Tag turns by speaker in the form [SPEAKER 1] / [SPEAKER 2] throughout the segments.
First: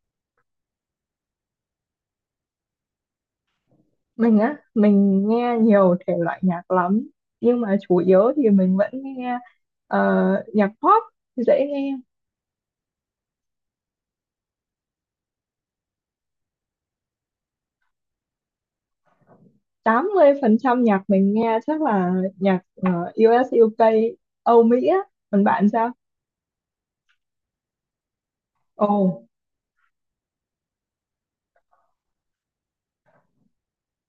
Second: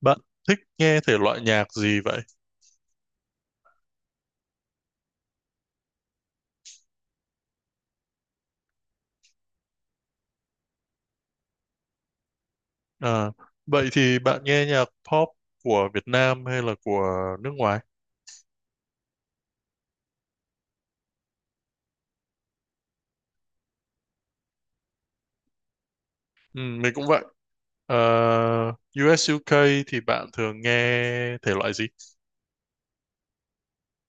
[SPEAKER 1] Bạn thích nghe thể loại nhạc gì vậy?
[SPEAKER 2] Mình á, mình nghe nhiều thể loại nhạc lắm, nhưng mà chủ yếu thì mình vẫn nghe ờ, nhạc pop dễ nghe.
[SPEAKER 1] À, vậy thì bạn nghe nhạc pop của Việt Nam hay là của nước ngoài?
[SPEAKER 2] 80% nhạc mình nghe chắc là nhạc US UK, Âu Mỹ á. Còn bạn sao?
[SPEAKER 1] Ừ, mình cũng vậy. Ờ,
[SPEAKER 2] Ồ,
[SPEAKER 1] US UK thì bạn thường nghe thể loại gì?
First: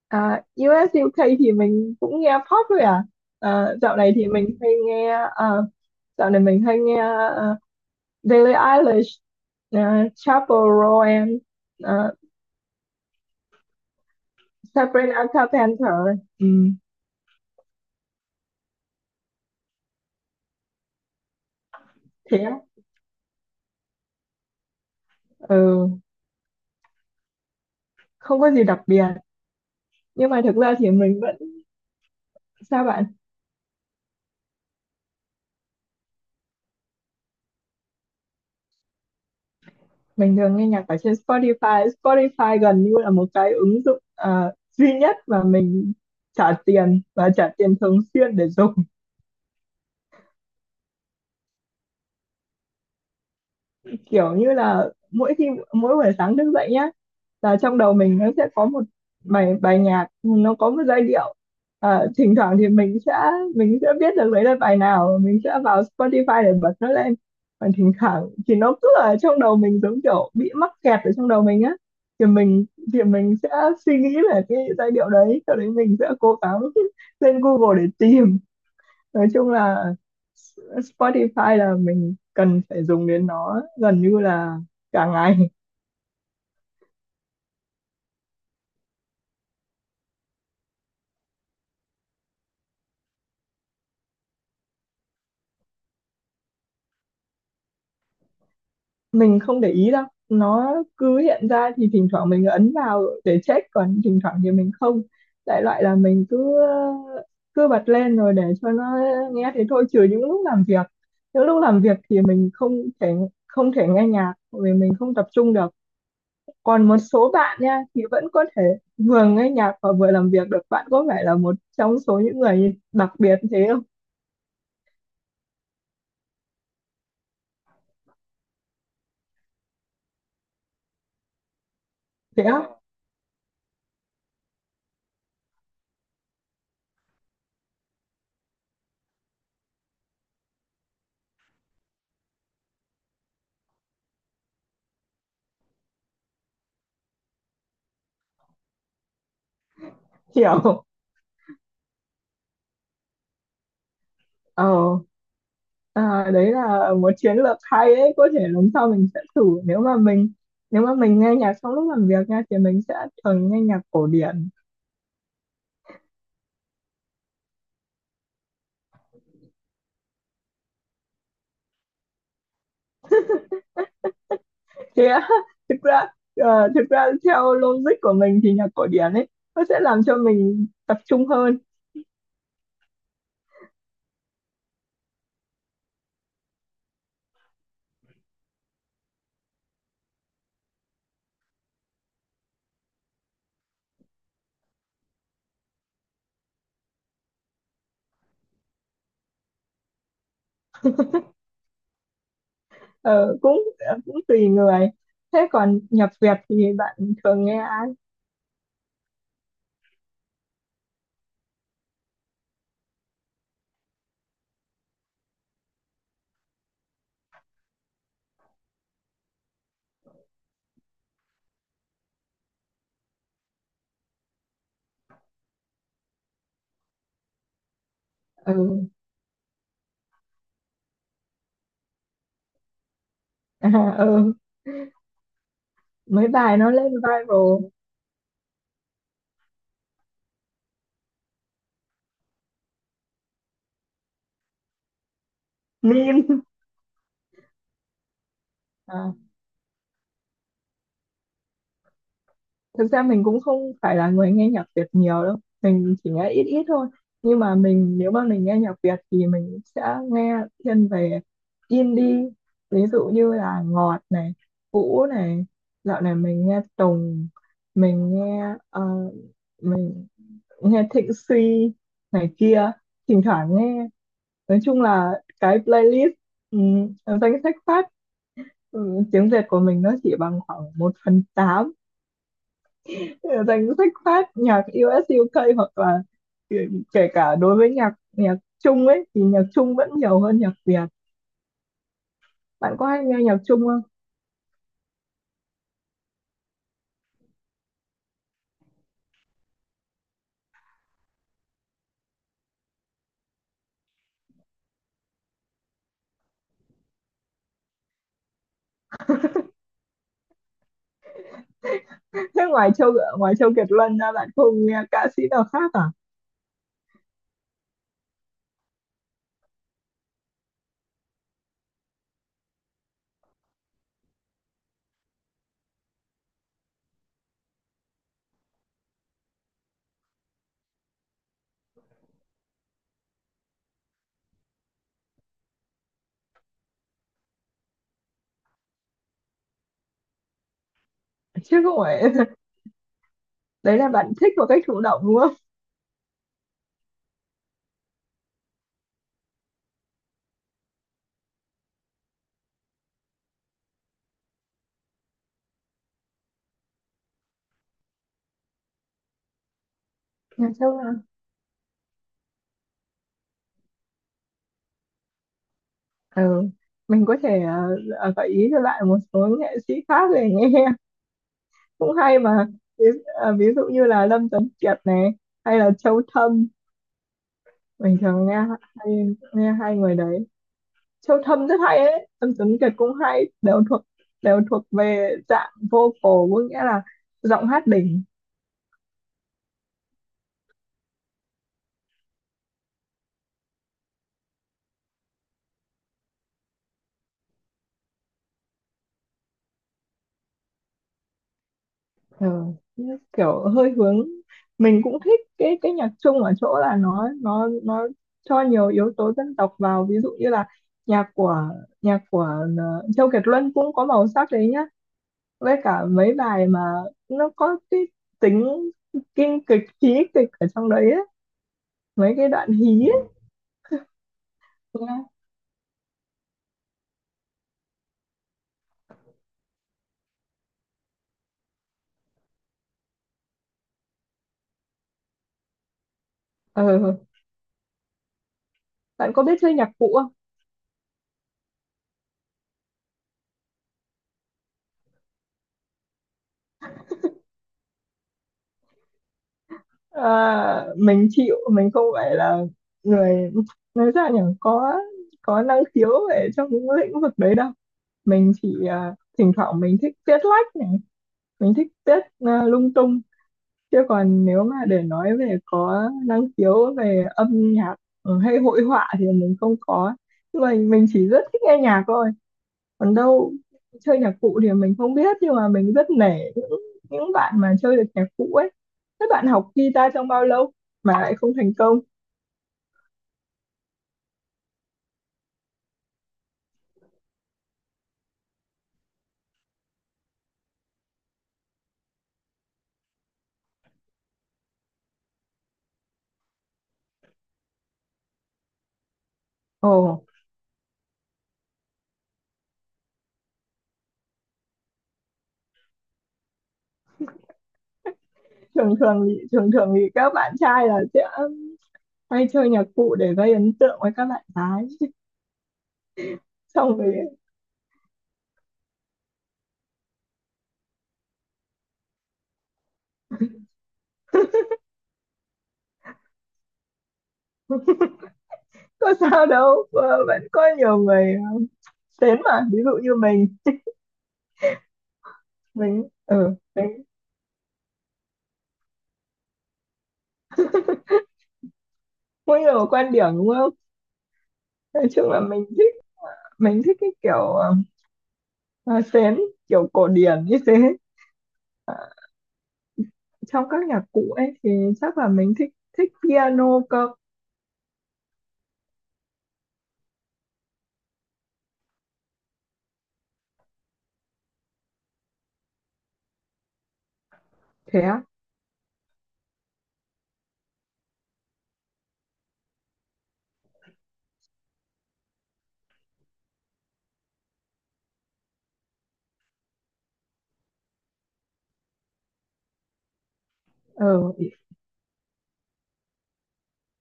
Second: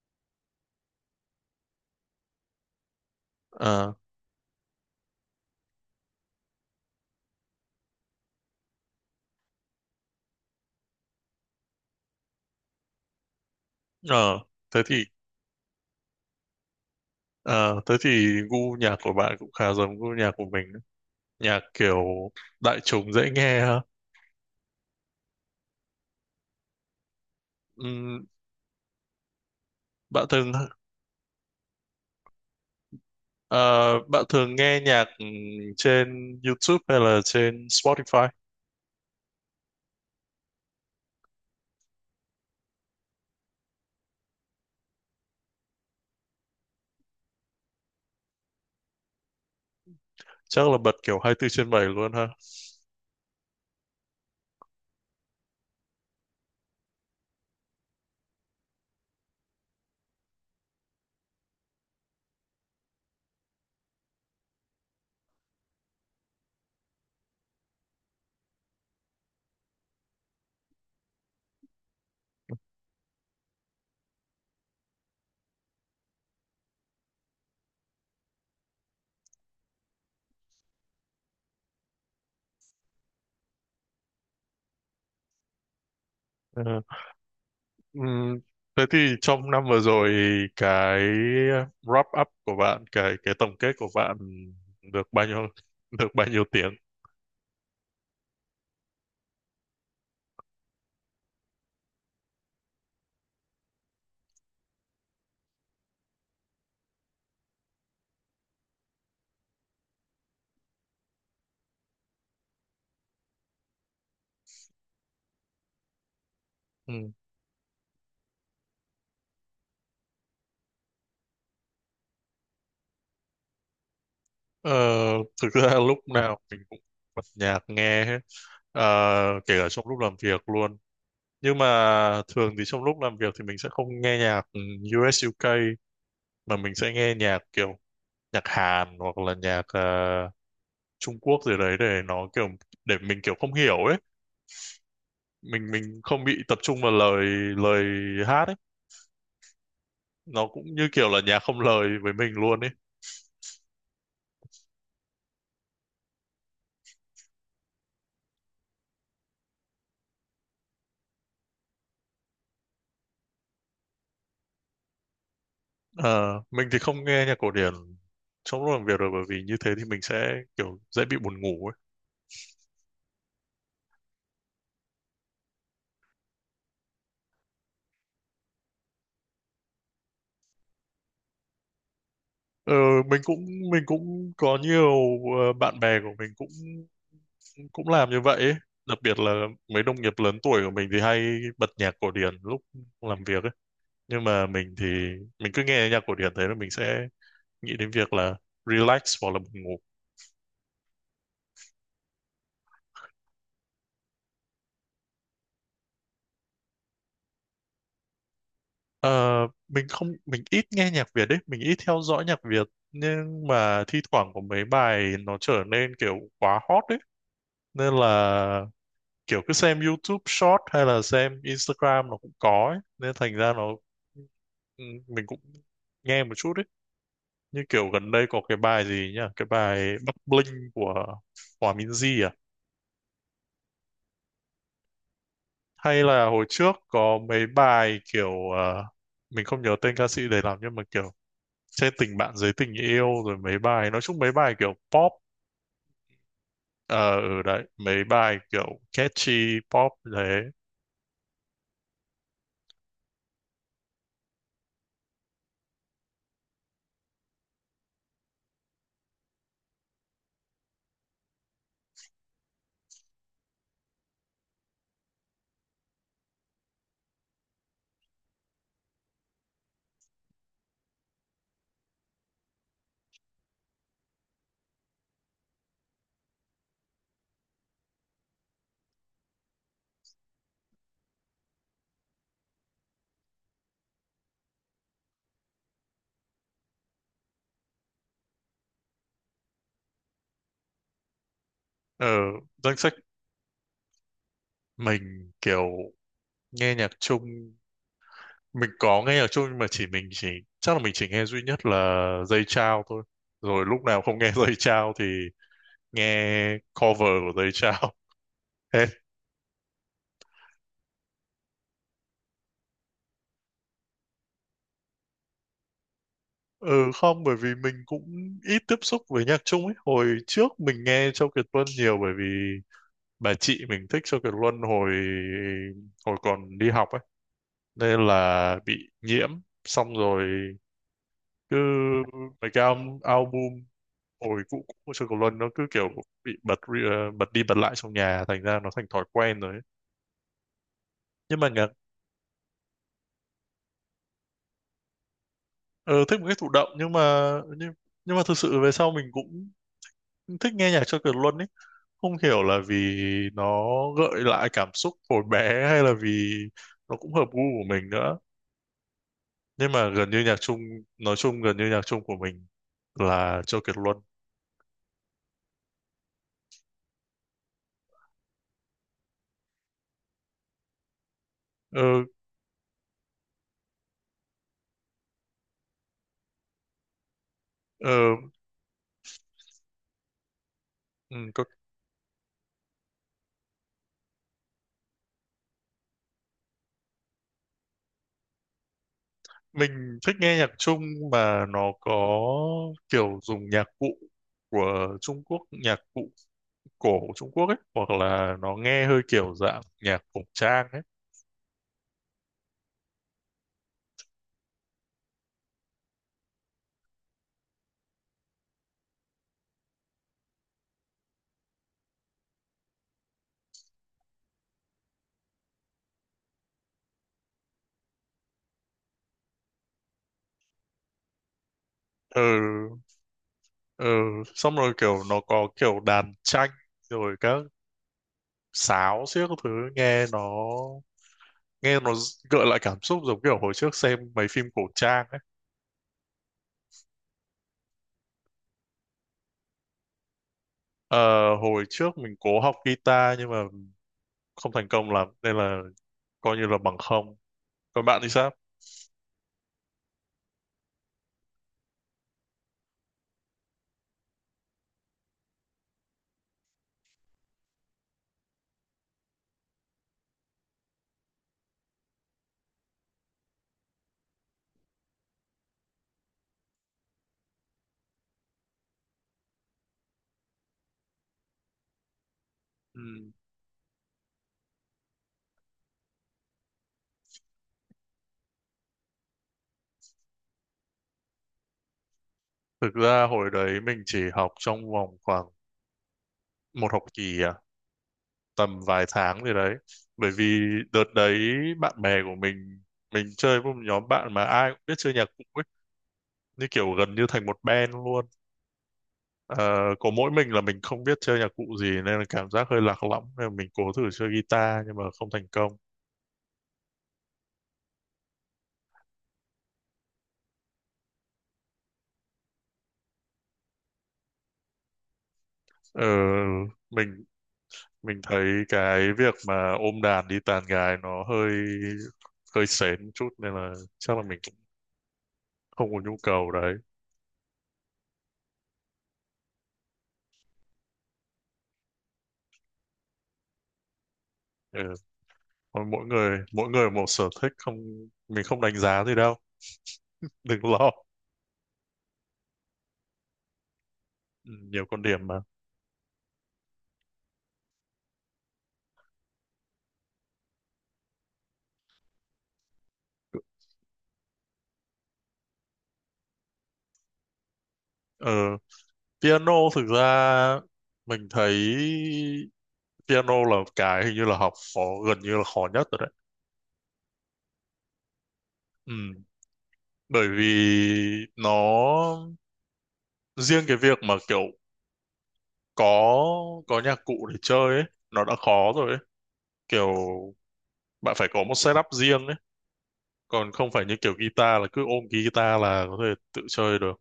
[SPEAKER 2] à, US UK thì mình cũng nghe pop thôi à. Ờ,
[SPEAKER 1] Ờ,
[SPEAKER 2] dạo này thì mình hay nghe ờ, dạo này mình hay nghe ờ, Billie Eilish, ờ, Chappell Roan, ờ,
[SPEAKER 1] ờ, thế thì
[SPEAKER 2] Sabrina Carpenter. Ừ,
[SPEAKER 1] ờ, thế thì gu nhạc của bạn cũng khá giống gu nhạc của mình. Nhạc kiểu
[SPEAKER 2] thế,
[SPEAKER 1] đại chúng dễ nghe ha.
[SPEAKER 2] ừ,
[SPEAKER 1] Ừ,
[SPEAKER 2] không có gì đặc biệt,
[SPEAKER 1] bạn
[SPEAKER 2] nhưng mà
[SPEAKER 1] thường
[SPEAKER 2] thực ra thì mình vẫn. Sao bạn
[SPEAKER 1] ờ, bạn thường nghe nhạc trên YouTube hay là trên Spotify?
[SPEAKER 2] Mình thường nghe nhạc ở trên Spotify. Spotify gần như là một cái ứng dụng duy nhất mà mình trả tiền, và trả tiền thường xuyên để dùng.
[SPEAKER 1] Chắc là bật kiểu 24 trên 7 luôn ha.
[SPEAKER 2] Kiểu như là mỗi khi mỗi buổi sáng thức dậy nhá, là trong đầu mình nó sẽ có một bài bài nhạc, nó có một giai điệu. À, thỉnh thoảng thì mình sẽ biết được đấy là bài nào, mình sẽ vào Spotify để bật nó lên. Còn thỉnh thoảng thì nó cứ ở trong đầu mình, giống kiểu bị mắc kẹt ở trong đầu mình á, thì mình sẽ suy nghĩ về cái giai điệu đấy, sau đấy mình sẽ cố gắng lên Google để tìm. Nói chung là Spotify là mình cần phải dùng đến nó gần như là cả ngày.
[SPEAKER 1] Ờ, ừm, thế thì trong năm vừa rồi cái wrap up của bạn, cái tổng kết của bạn được bao nhiêu được bao nhiêu tiếng?
[SPEAKER 2] Mình không để ý đâu, nó cứ hiện ra thì thỉnh thoảng mình ấn vào để check, còn thỉnh thoảng thì mình không. Đại loại là mình cứ cứ bật lên rồi để cho nó nghe thế thôi, trừ những lúc làm việc. Những lúc làm việc thì mình không thể nghe nhạc vì mình không tập trung được. Còn một
[SPEAKER 1] Ừ.
[SPEAKER 2] số bạn nha thì vẫn có thể vừa nghe nhạc và vừa làm việc được, bạn có phải là một trong số những người đặc biệt thế không?
[SPEAKER 1] Ờ, thực ra lúc nào mình cũng bật nhạc nghe hết, kể cả trong lúc làm việc luôn. Nhưng mà
[SPEAKER 2] Thế
[SPEAKER 1] thường thì
[SPEAKER 2] á?
[SPEAKER 1] trong lúc làm việc thì mình sẽ không nghe nhạc US UK, mà mình sẽ nghe nhạc kiểu nhạc Hàn hoặc là nhạc Trung Quốc gì đấy để mình kiểu không hiểu ấy. Mình không bị tập trung vào lời lời hát ấy. Nó cũng
[SPEAKER 2] Hiểu.
[SPEAKER 1] như kiểu là nhạc không lời với mình luôn ấy.
[SPEAKER 2] ờ À, đấy là một chiến lược hay đấy, có thể lần sau mình sẽ thử. Nếu mà mình, nếu mà mình nghe nhạc trong lúc làm việc nha, thì mình sẽ thường nghe nhạc cổ điển.
[SPEAKER 1] Ờ, mình thì không nghe nhạc cổ điển trong lúc làm việc rồi, bởi vì như thế thì mình sẽ kiểu dễ bị buồn ngủ ấy.
[SPEAKER 2] Thế á? Thực ra thực ra theo logic của mình thì nhạc cổ điển ấy, nó sẽ làm cho mình tập trung hơn.
[SPEAKER 1] Ờ, mình cũng có nhiều bạn bè của mình cũng cũng làm như vậy ấy. Đặc biệt là mấy đồng nghiệp lớn tuổi của mình thì hay bật nhạc cổ điển lúc làm việc ấy. Nhưng mà mình thì mình cứ nghe nhạc cổ điển, thế là mình sẽ nghĩ đến việc là relax hoặc là buồn ngủ.
[SPEAKER 2] Ờ, cũng cũng tùy người. Thế còn nhạc Việt thì bạn thường nghe?
[SPEAKER 1] Ờ, mình không mình ít nghe nhạc Việt đấy, mình ít theo dõi nhạc Việt. Nhưng mà thi thoảng có mấy bài nó trở nên kiểu quá hot đấy, nên là kiểu cứ xem YouTube Short hay là xem Instagram nó cũng có ấy. Nên thành ra nó, ừ, mình cũng nghe một chút đấy, như kiểu gần đây có cái bài
[SPEAKER 2] Ừ.
[SPEAKER 1] gì nhá, cái bài Bắc Bling của Hòa Minzy à,
[SPEAKER 2] À, ừ,
[SPEAKER 1] hay là
[SPEAKER 2] mấy
[SPEAKER 1] hồi
[SPEAKER 2] bài nó
[SPEAKER 1] trước
[SPEAKER 2] lên
[SPEAKER 1] có mấy
[SPEAKER 2] viral
[SPEAKER 1] bài kiểu mình không nhớ tên ca sĩ để làm, nhưng mà kiểu trên tình bạn dưới tình yêu, rồi mấy bài, nói chung mấy bài kiểu pop.
[SPEAKER 2] meme.
[SPEAKER 1] Đấy, mấy bài kiểu
[SPEAKER 2] À,
[SPEAKER 1] catchy pop thế.
[SPEAKER 2] thực ra mình cũng không phải là người nghe nhạc Việt nhiều đâu, mình chỉ nghe ít ít thôi. Nhưng mà mình, nếu mà mình nghe nhạc Việt thì mình sẽ nghe thiên về indie, ví dụ như là Ngọt này, Vũ này, dạo này mình nghe Tùng, mình nghe mình nghe Thịnh Suy này kia, thỉnh thoảng nghe. Nói chung là cái playlist, ừ, danh sách phát, ừ, tiếng Việt của mình nó chỉ bằng khoảng 1/8 danh sách phát nhạc US UK, hoặc là kể, kể cả đối với nhạc nhạc Trung ấy, thì nhạc Trung vẫn nhiều hơn nhạc Việt.
[SPEAKER 1] Ở danh
[SPEAKER 2] Bạn có
[SPEAKER 1] sách
[SPEAKER 2] hay nghe nhạc Trung không?
[SPEAKER 1] mình kiểu nghe nhạc chung, mình có nghe nhạc chung, nhưng mà chỉ mình chỉ chắc là mình chỉ nghe duy nhất là Dây Chao thôi, rồi lúc nào không nghe Dây Chao thì nghe cover của Dây Chao.
[SPEAKER 2] Thế ngoài Châu, ngoài Châu Kiệt Luân ra bạn không nghe ca sĩ nào khác à?
[SPEAKER 1] Ừ không, bởi vì mình cũng ít tiếp xúc với nhạc Trung ấy. Hồi trước mình nghe Châu Kiệt Luân nhiều, bởi vì bà chị mình thích Châu Kiệt Luân hồi hồi còn đi học ấy. Nên là bị nhiễm, xong rồi cứ mấy cái album hồi cũ cũ của Châu Kiệt Luân nó cứ kiểu bị bật bật đi bật lại trong nhà, thành ra nó thành thói quen rồi ấy. Nhưng mà
[SPEAKER 2] Chứ
[SPEAKER 1] nhạc,
[SPEAKER 2] không phải đấy là bạn thích một cách chủ động đúng không?
[SPEAKER 1] ờ, thích một cái thụ động, nhưng, nhưng mà thực sự về sau mình cũng thích nghe nhạc Châu Kiệt Luân ấy. Không hiểu là vì nó gợi lại cảm xúc hồi bé hay là vì nó cũng hợp gu của mình nữa. Nhưng mà gần như nhạc
[SPEAKER 2] Nhạc
[SPEAKER 1] Trung,
[SPEAKER 2] Trung à?
[SPEAKER 1] nói chung gần như nhạc Trung của mình là Châu Kiệt Luân.
[SPEAKER 2] Ừ. Mình có thể gợi ý cho bạn một số nghệ sĩ khác để nghe
[SPEAKER 1] ờ,
[SPEAKER 2] cũng hay mà. Ví dụ như là Lâm Tuấn Kiệt này, hay là Châu Thâm,
[SPEAKER 1] ờ,
[SPEAKER 2] bình thường nghe, hay nghe hai người đấy.
[SPEAKER 1] ừ,
[SPEAKER 2] Châu
[SPEAKER 1] có,
[SPEAKER 2] Thâm rất hay ấy, Tâm Tuấn Kiệt cũng hay, đều thuộc, đều thuộc về dạng vocal, có nghĩa là giọng hát đỉnh.
[SPEAKER 1] mình thích nghe nhạc Trung mà nó có kiểu dùng nhạc cụ của Trung Quốc, nhạc cụ cổ Trung Quốc ấy, hoặc là nó nghe hơi kiểu dạng nhạc cổ trang ấy.
[SPEAKER 2] Ờ, kiểu hơi hướng. Mình cũng thích cái nhạc Trung ở chỗ là nó cho nhiều yếu tố dân tộc vào, ví dụ như là nhạc của nhạc của Châu Kiệt Luân cũng có màu sắc đấy nhá, với cả mấy bài mà nó có cái tính kinh kịch, trí kịch ở trong đấy ấy, mấy cái đoạn
[SPEAKER 1] Ừ,
[SPEAKER 2] hí.
[SPEAKER 1] ừ, xong rồi
[SPEAKER 2] Đúng á.
[SPEAKER 1] kiểu nó có kiểu đàn tranh rồi các sáo xiếc các thứ, nghe nó nghe nó gợi lại cảm xúc giống kiểu hồi trước xem mấy phim cổ trang ấy.
[SPEAKER 2] Ờ, bạn có biết chơi nhạc cụ không?
[SPEAKER 1] Ờ, hồi trước mình cố học guitar nhưng mà không thành công lắm, nên là coi như là bằng không. Còn bạn thì sao?
[SPEAKER 2] À, mình chịu, mình không phải là người, nói ra nhỉ, có năng khiếu về trong những lĩnh vực đấy đâu. Mình chỉ à, thỉnh thoảng mình thích viết lách này, mình thích viết à, lung tung. Chứ còn nếu mà để nói về có năng khiếu về âm nhạc, ừ, hay hội họa thì mình không có. Nhưng mà mình chỉ rất thích nghe nhạc thôi.
[SPEAKER 1] Ừ.
[SPEAKER 2] Còn đâu chơi nhạc cụ thì mình không biết, nhưng mà mình rất nể những bạn mà chơi được nhạc cụ ấy. Các bạn học guitar trong bao lâu mà lại không thành công?
[SPEAKER 1] Thực ra hồi đấy mình chỉ học trong vòng khoảng một học kỳ à, tầm vài tháng gì đấy, bởi vì đợt đấy bạn bè của mình chơi với một nhóm bạn mà ai cũng biết chơi nhạc cụ ấy, như kiểu gần như thành một band luôn. Ờ,
[SPEAKER 2] Ồ,
[SPEAKER 1] có mỗi mình là mình không biết chơi nhạc cụ gì nên là cảm giác hơi lạc lõng, nên là mình cố thử chơi guitar nhưng mà không thành công.
[SPEAKER 2] thường thường thì các bạn trai là sẽ hay chơi nhạc cụ để gây ấn tượng với các bạn gái,
[SPEAKER 1] Ờ,
[SPEAKER 2] xong rồi.
[SPEAKER 1] mình mình thấy cái việc mà ôm đàn đi tàn gái nó hơi hơi sến một chút, nên là chắc là mình cũng không có nhu cầu đấy.
[SPEAKER 2] Có sao đâu, ờ, vẫn có nhiều người đến mà, ví dụ như mình
[SPEAKER 1] Ừ. Thôi, mỗi
[SPEAKER 2] mình
[SPEAKER 1] người
[SPEAKER 2] ừ,
[SPEAKER 1] mỗi người
[SPEAKER 2] mình
[SPEAKER 1] một sở thích, không mình không đánh giá gì đâu đừng lo.
[SPEAKER 2] có nhiều quan điểm đúng không?
[SPEAKER 1] Ừ, nhiều con
[SPEAKER 2] Nói
[SPEAKER 1] điểm
[SPEAKER 2] chung là
[SPEAKER 1] mà.
[SPEAKER 2] mình thích cái kiểu, sến, kiểu cổ điển như thế. Trong các nhạc cụ ấy thì chắc là mình thích, thích piano cơ.
[SPEAKER 1] ờ, Piano thực ra mình thấy piano là cái hình như là học khó, gần như là khó nhất rồi đấy.
[SPEAKER 2] Thế á?
[SPEAKER 1] Ừ. Bởi vì nó, riêng cái việc mà kiểu có có nhạc cụ để chơi ấy nó đã khó rồi ấy, kiểu bạn phải có một setup riêng ấy, còn không phải như kiểu
[SPEAKER 2] Ờ,
[SPEAKER 1] guitar là cứ ôm cái guitar là có thể tự chơi được.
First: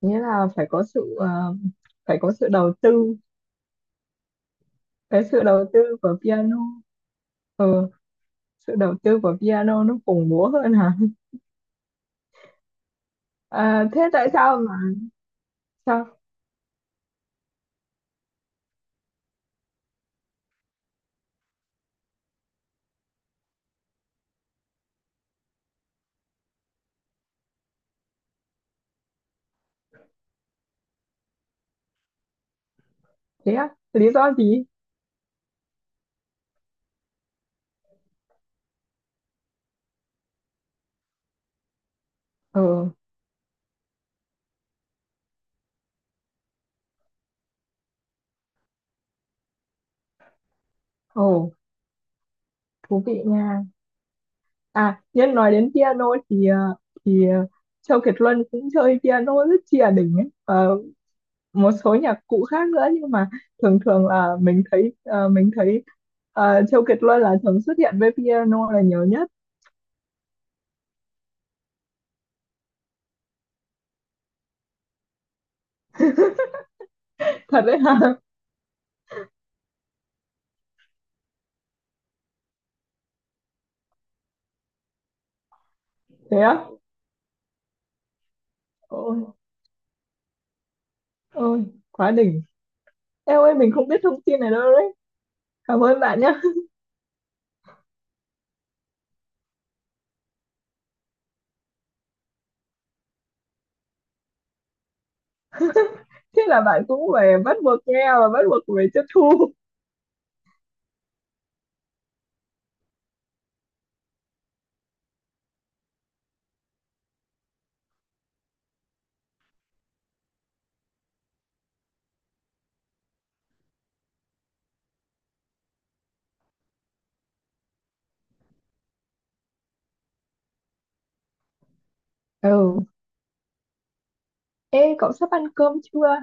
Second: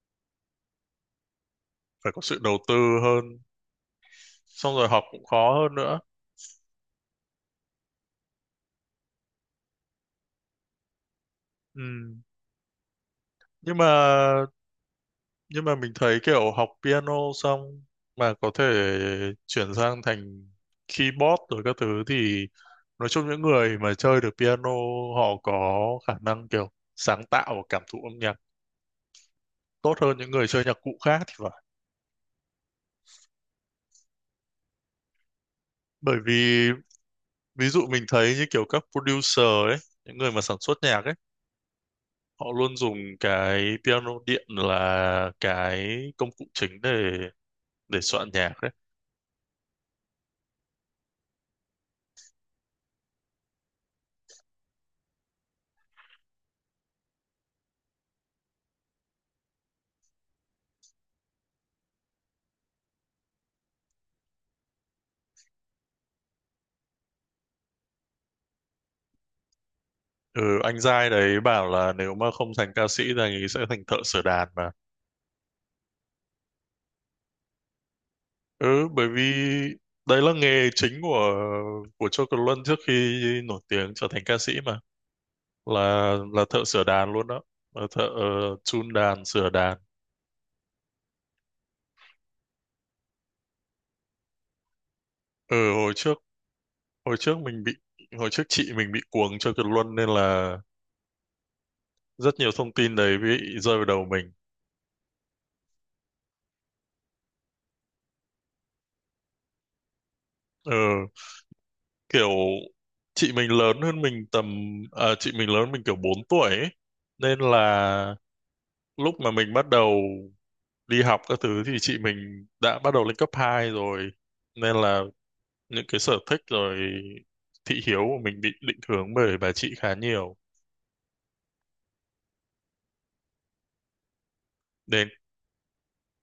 [SPEAKER 2] nghĩa là phải có sự
[SPEAKER 1] Phải
[SPEAKER 2] phải
[SPEAKER 1] có
[SPEAKER 2] có
[SPEAKER 1] sự
[SPEAKER 2] sự
[SPEAKER 1] đầu
[SPEAKER 2] đầu
[SPEAKER 1] tư
[SPEAKER 2] tư.
[SPEAKER 1] hơn, xong rồi học cũng
[SPEAKER 2] Cái sự
[SPEAKER 1] khó
[SPEAKER 2] đầu
[SPEAKER 1] hơn
[SPEAKER 2] tư
[SPEAKER 1] nữa.
[SPEAKER 2] của piano, ờ, sự đầu tư của piano nó khủng bố hơn hả?
[SPEAKER 1] Ừ. nhưng
[SPEAKER 2] À,
[SPEAKER 1] mà
[SPEAKER 2] thế tại sao mà
[SPEAKER 1] nhưng mà mình thấy
[SPEAKER 2] sao?
[SPEAKER 1] kiểu học piano xong mà có thể chuyển sang thành keyboard rồi các thứ, thì nói chung những người mà chơi được piano họ có khả năng kiểu sáng tạo và cảm thụ âm nhạc tốt hơn những người chơi nhạc cụ khác thì phải.
[SPEAKER 2] Thế á? Lý do gì?
[SPEAKER 1] Bởi vì ví dụ mình thấy như kiểu các producer ấy, những người mà sản xuất nhạc ấy, họ
[SPEAKER 2] Ờ.
[SPEAKER 1] luôn dùng cái piano điện là cái công cụ chính để soạn nhạc ấy.
[SPEAKER 2] Ồ, thú vị nha. À nhân nói đến piano thì thì ờ, Châu Kiệt Luân cũng chơi piano rất chìa đỉnh ấy. Ờ, một số nhạc cụ khác nữa, nhưng mà thường thường là mình thấy Châu Kiệt Luân là thường xuất hiện với piano là nhiều nhất.
[SPEAKER 1] Ừ, anh giai đấy bảo là nếu mà không thành ca sĩ thì anh ấy sẽ thành thợ sửa đàn mà.
[SPEAKER 2] Thật đấy hả?
[SPEAKER 1] Ừ, bởi vì đấy là nghề chính của Châu Kiệt Luân trước khi nổi tiếng trở thành ca sĩ mà, là
[SPEAKER 2] Thế
[SPEAKER 1] là thợ
[SPEAKER 2] á?
[SPEAKER 1] sửa đàn luôn đó, là thợ chun
[SPEAKER 2] Ôi,
[SPEAKER 1] đàn sửa đàn.
[SPEAKER 2] ôi, quá đỉnh! Em ơi mình không biết thông tin này đâu đấy,
[SPEAKER 1] Ừ,
[SPEAKER 2] cảm ơn bạn nhé
[SPEAKER 1] hồi trước mình bị hồi trước chị mình bị cuồng Châu Kiệt Luân nên là rất nhiều thông tin đấy bị rơi vào đầu mình.
[SPEAKER 2] thế là bạn cũng phải bắt buộc nghe và bắt buộc phải tiếp thu.
[SPEAKER 1] Ừ, kiểu chị mình lớn hơn mình tầm, à, chị mình lớn mình kiểu 4 tuổi ấy. Nên là lúc mà mình bắt đầu đi học các thứ thì chị mình đã bắt đầu lên cấp 2 rồi. Nên là những cái sở thích rồi thị hiếu của mình bị định hướng bởi bà chị khá nhiều.
[SPEAKER 2] Ừ. Ê,
[SPEAKER 1] Nên
[SPEAKER 2] cậu sắp ăn cơm chưa?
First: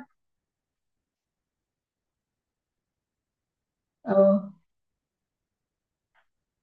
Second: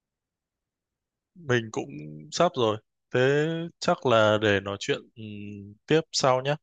[SPEAKER 1] mình cũng sắp rồi. Thế chắc
[SPEAKER 2] Ờ.
[SPEAKER 1] là để nói chuyện tiếp sau nhé.